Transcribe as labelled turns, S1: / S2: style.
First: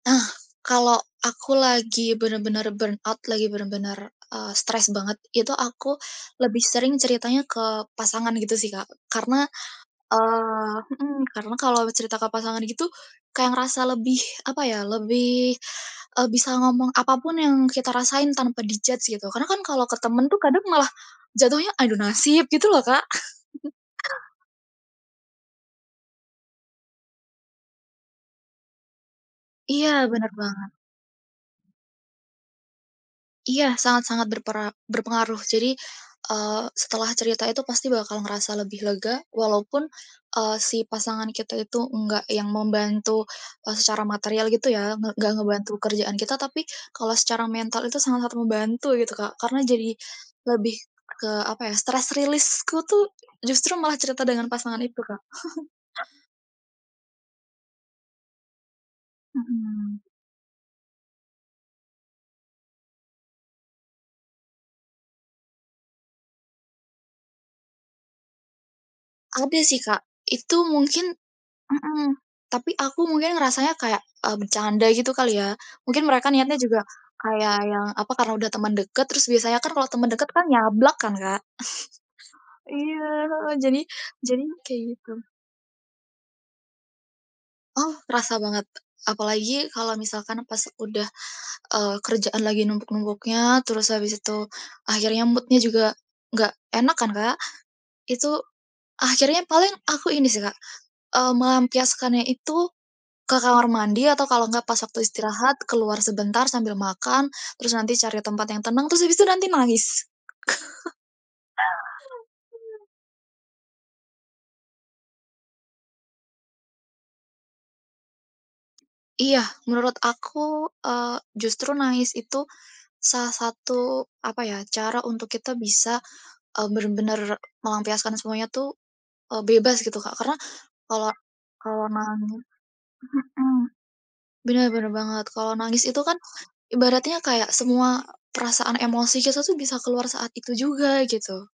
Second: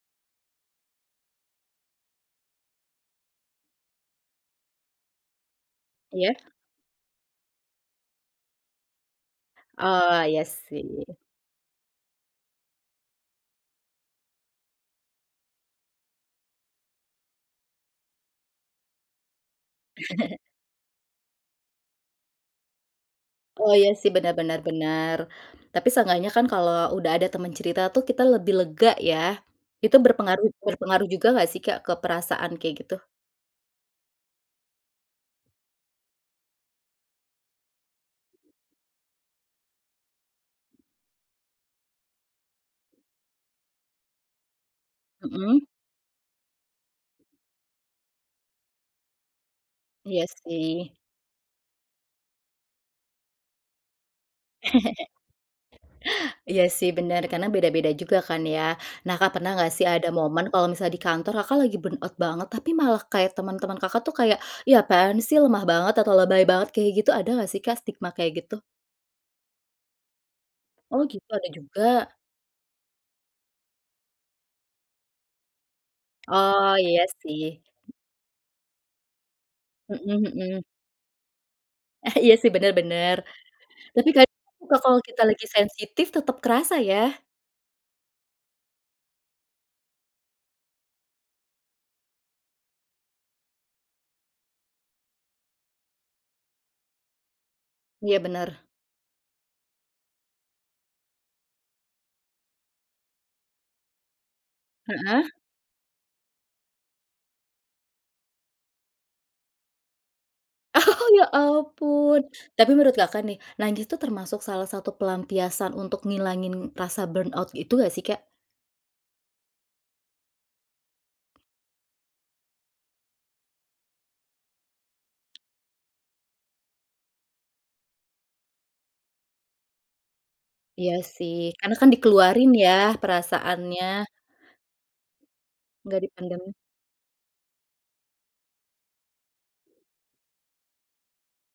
S1: Nah, kalau aku lagi bener-bener burnout, lagi bener-bener, eee, stres banget, itu aku
S2: Iya.
S1: lebih sering ceritanya ke pasangan gitu sih Kak, karena,
S2: Oh iya
S1: eee
S2: sih.
S1: mhm karena kalau cerita ke pasangan gitu, kaya ngerasa lebih apa ya, lebih, eee, bisa ngomong apapun yang kita rasain tanpa di-judge gitu. Karena kan kalo ke temen tuh kadang malah jatuhnya adu nasib gitu loh Kak.
S2: Oh iya sih benar benar benar, tapi seenggaknya kan kalau udah ada temen cerita tuh kita lebih lega ya.
S1: Iya
S2: Itu
S1: bener
S2: berpengaruh
S1: banget.
S2: berpengaruh juga nggak sih Kak ke perasaan kayak gitu?
S1: Iya sangat-sangat berpera berpengaruh. Jadi, eee, setelah cerita itu pasti bakal ngerasa lebih lega, walaupun, eee, si pasangan kita itu nggak yang membantu secara material gitu ya, ng nggak
S2: Mhm.
S1: ngebantu kerjaan kita, tapi kalau secara mental itu sangat-sangat membantu gitu Kak. Karena jadi
S2: Iya
S1: lebih
S2: sih.
S1: ke apa ya, stres release ku tuh justru malah cerita dengan pasangan itu Kak.
S2: Iya sih bener karena beda-beda juga kan ya. Nah Kak pernah nggak sih
S1: Mhm.
S2: ada momen kalau misal di kantor Kakak lagi burnout banget, tapi malah kayak teman-teman Kakak tuh kayak, "Ya apaan sih lemah banget," atau "lebay banget," kayak gitu, ada nggak sih kak stigma kayak gitu?
S1: Ada sih Kak, itu
S2: Oh
S1: mungkin
S2: gitu, ada juga.
S1: mhm, tapi aku mungkin ngerasanya kayak, eee, bercanda gitu kali ya. Mungkin mereka niatnya
S2: Oh
S1: juga
S2: iya
S1: kayak
S2: sih.
S1: yang apa, karena udah temen deket, terus biasanya kan kalo temen
S2: Mhm
S1: deket kan
S2: mhm.
S1: nyablak kan Kak.
S2: Iya sih bener
S1: Iya
S2: bener.
S1: heeh, jadi
S2: Tapi kadang
S1: jadi
S2: juga
S1: kayak
S2: kalau
S1: gitu.
S2: kita lagi sensitif tetep kerasa ya.
S1: Oh kerasa banget, apalagi kalo misalkan pas udah, eee, kerjaan lagi numpuk-numpuknya, terus abis itu akhirnya mood-nya juga gak enak kan Kak.
S2: Iya
S1: Itu
S2: bener.
S1: akhirnya paling aku ini sih Kak, eee, melampiaskannya itu ke kamar mandi atau kalau gak pas waktu
S2: Heeh.
S1: istirahat keluar sebentar sambil makan, terus nanti cari tempat yang tenang terus habis itu nanti nangis.
S2: Oh ya ampun. Tapi menurut Kakak nih, nangis tuh termasuk salah satu pelampiasan untuk ngilangin rasa burnout itu ga sih Kak?
S1: Iya menurut aku, eee, justru nangis itu salah satu apa ya, cara untuk kita bisa, eee, bener-bener melampiaskan semuanya tuh, eee, bebas gitu Kak, karena
S2: Iya
S1: kalau
S2: sih, karena
S1: kalau
S2: kan
S1: nangis
S2: dikeluarin ya
S1: mhm,
S2: perasaannya.
S1: bener bener banget, kalau nangis
S2: Gak
S1: itu
S2: di
S1: kan
S2: pendem.
S1: ibaratnya kayak semua perasaan emosi kita tuh bisa keluar saat itu juga gitu.